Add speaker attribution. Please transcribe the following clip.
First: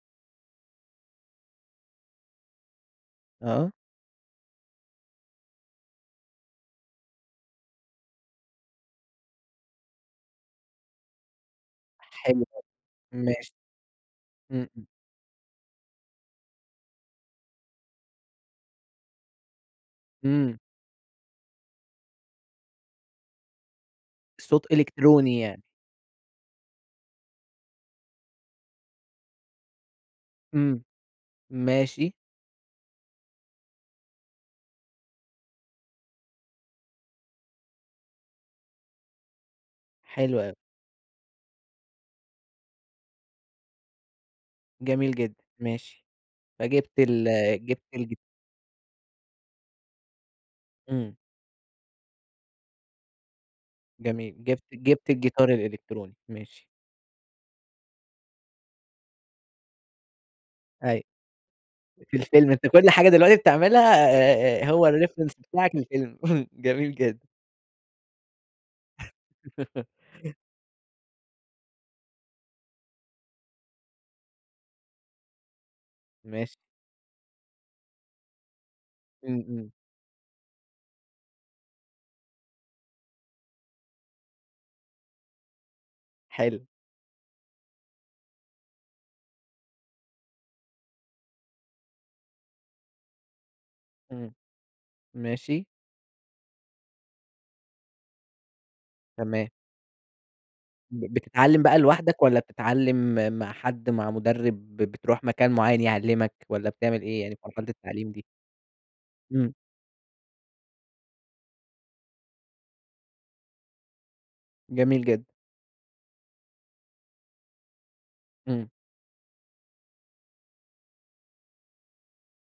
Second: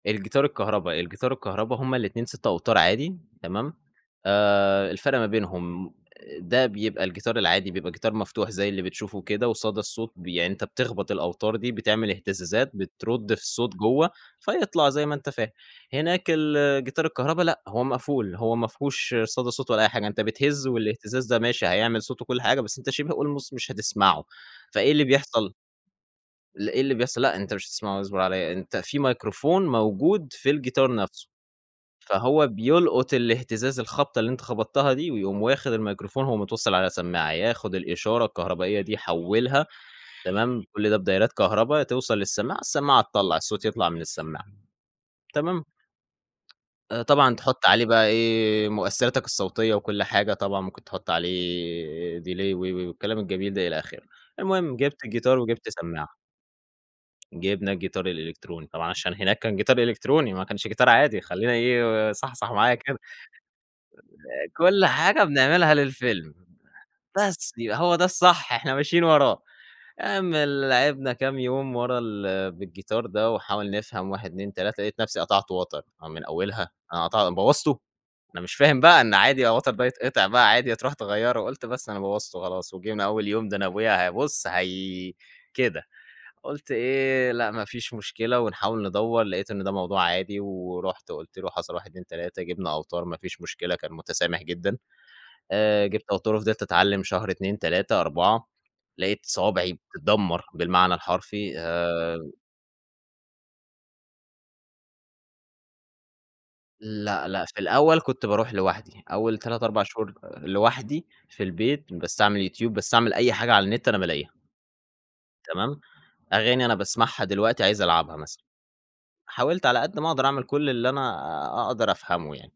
Speaker 1: الجيتار الكهربا، الجيار الكهربا، هُم الاتنين 6 أوتارعادي،
Speaker 2: آه.
Speaker 1: تمام؟ آآ الفرق ما بينهم آآ، ده بيبقى الجيتار العادي، بيبقى جيتار مفتوح زي اللي بتشوفه وكده وصدى الصوت ب يعني أنت بتخبَط الأوتار دي، بتعمل
Speaker 2: حلو، [unintelligible]
Speaker 1: إهتزازات، بترُد في
Speaker 2: ماشي.
Speaker 1: الصوت جوَّه
Speaker 2: إمم، امم.
Speaker 1: فيطلَع، زي ما أنت فاهم. هناك الجيتار الكهربا لأ، هو مقفول، هو ما فيهوش صدى صوت ولا أي حاجة، أنت
Speaker 2: إمم.
Speaker 1: بتهز والإهتزاز ده ماشي، هيعمل صوت وكل حاجة بس أنت شِبه almost مش هتسمَعه،
Speaker 2: الصوت
Speaker 1: فإيه اللي
Speaker 2: إلكتروني
Speaker 1: بيحصَل؟
Speaker 2: يعني.
Speaker 1: ل إيه اللي إيه اللي بيحصَل، لأ أنت مش هتسمَعه، اصبُر عليَّ، أنت في مايكروفون موجود في
Speaker 2: إمم.
Speaker 1: الجيتار نفْسه،
Speaker 2: ماشي.
Speaker 1: فهو بيلقُط الإهتزاز، الخبطة اللي أنت خبَطتها دي، ويقوم واخد المايكروفون، هو متوصّل على سمّاعة، ياخد الإشارة الكهربائية دي يحوّلها،
Speaker 2: حلو أوي.
Speaker 1: تمام؟ كل ده بدايرات كهربا توصَل للسماعة، السماعة تطلّع، الصوت يطلَع من السماعة،
Speaker 2: جميل جدًا،
Speaker 1: تمام؟
Speaker 2: ماشي. فجِبت
Speaker 1: آآ،
Speaker 2: ال
Speaker 1: طبعًا تحُط
Speaker 2: جِبت
Speaker 1: عليه بقى
Speaker 2: الجيت
Speaker 1: إيه، مؤثِّراتك الصوتية وكل حاجة، طبعًا ممكن تحط
Speaker 2: إمم.
Speaker 1: عليه delay و و والكلام الجميل ده، إلى آخِره.
Speaker 2: جميل، جِبت
Speaker 1: المهم، جِبت
Speaker 2: جِبت
Speaker 1: الجيتار
Speaker 2: الجيتار
Speaker 1: وجِبت
Speaker 2: الإلكتروني.
Speaker 1: سمّاعة.
Speaker 2: ماشي.
Speaker 1: جِبنا الجيتار الإلكتروني. طبعًا عشان هناك كان جيتار إلكتروني ما كانش جيتار
Speaker 2: أيوة.
Speaker 1: عادي، خلّينا إيه،
Speaker 2: في الفيلم،
Speaker 1: صحصح
Speaker 2: أنت
Speaker 1: معايا
Speaker 2: كل
Speaker 1: كده،
Speaker 2: حاجة دلوقتي بتعملها
Speaker 1: آآ،
Speaker 2: آآ، آآ،
Speaker 1: كلّ
Speaker 2: هو
Speaker 1: حاجة
Speaker 2: الreference
Speaker 1: بنعملها
Speaker 2: بتاعك الفيلم،
Speaker 1: للفيلم،
Speaker 2: جميل جدًا.
Speaker 1: بس يبقى هو ده الصح، إحنا ماشيين وراه، اعمل لعِبنا كام يوم ورا ال بالجيتار ده ونحاول نفهم 1، 2، 3 لقيت نفْسي قطَعت وَتر، هو من
Speaker 2: ماشي.
Speaker 1: أوّلها، أنا قطَع بوّظته! أنا مش فاهم بقى إن
Speaker 2: إمم،
Speaker 1: عادي الوَتر
Speaker 2: إمم.
Speaker 1: ده يتقَطع بقى، عادي هترُوح تغيّره وقُلت بس أنا بوّظته خلاص، وجينا أول يوم ده أنا أبويا هي بُصّ، هي كده.
Speaker 2: حلو.
Speaker 1: قُلت إيه، لأ، ما فيش مشكلة ونحاول ندوّر، لقيت إن ده موضوع عادي ورُحت قُلت له حصَل 1، 2، 3 جِبنا أوتار ما فيش مشكلة، كان
Speaker 2: إمم.
Speaker 1: مُتسامح جدًا،
Speaker 2: ماشي.
Speaker 1: آآ، جِبت أوتار وفضِلت أتعلِّم شهر، 2، 3، 4 لقيت
Speaker 2: تمام.
Speaker 1: صوابعي بتدمّر بالمعنى
Speaker 2: ب
Speaker 1: الحرفي
Speaker 2: بتتعلّم بقى لوحدك
Speaker 1: آآ
Speaker 2: والّا بتتعلّم مع حد، مع مُدرِّب، بتروح مكان معيّن يعلّمك والّا بتعمل إيه
Speaker 1: لأ،
Speaker 2: يعني في
Speaker 1: لأ، في
Speaker 2: مرحلة
Speaker 1: الأول
Speaker 2: التعليم دي؟
Speaker 1: كنت بارُوح لوحدي، أول
Speaker 2: إمم.
Speaker 1: 3، 4 شهور لوحدي في البيت، باستعمل يوتيوب، باستعمل أي حاجة على النت أنا بالاقيها.
Speaker 2: جميل جدًا.
Speaker 1: تمام، أغاني أنا باسمَعها دلوقتي، عايز ألعبها مثلًا،
Speaker 2: إمم.
Speaker 1: حاولت على قد ما أقدَر أعمل كل اللي أنا أقدَر أفهَمه يعني.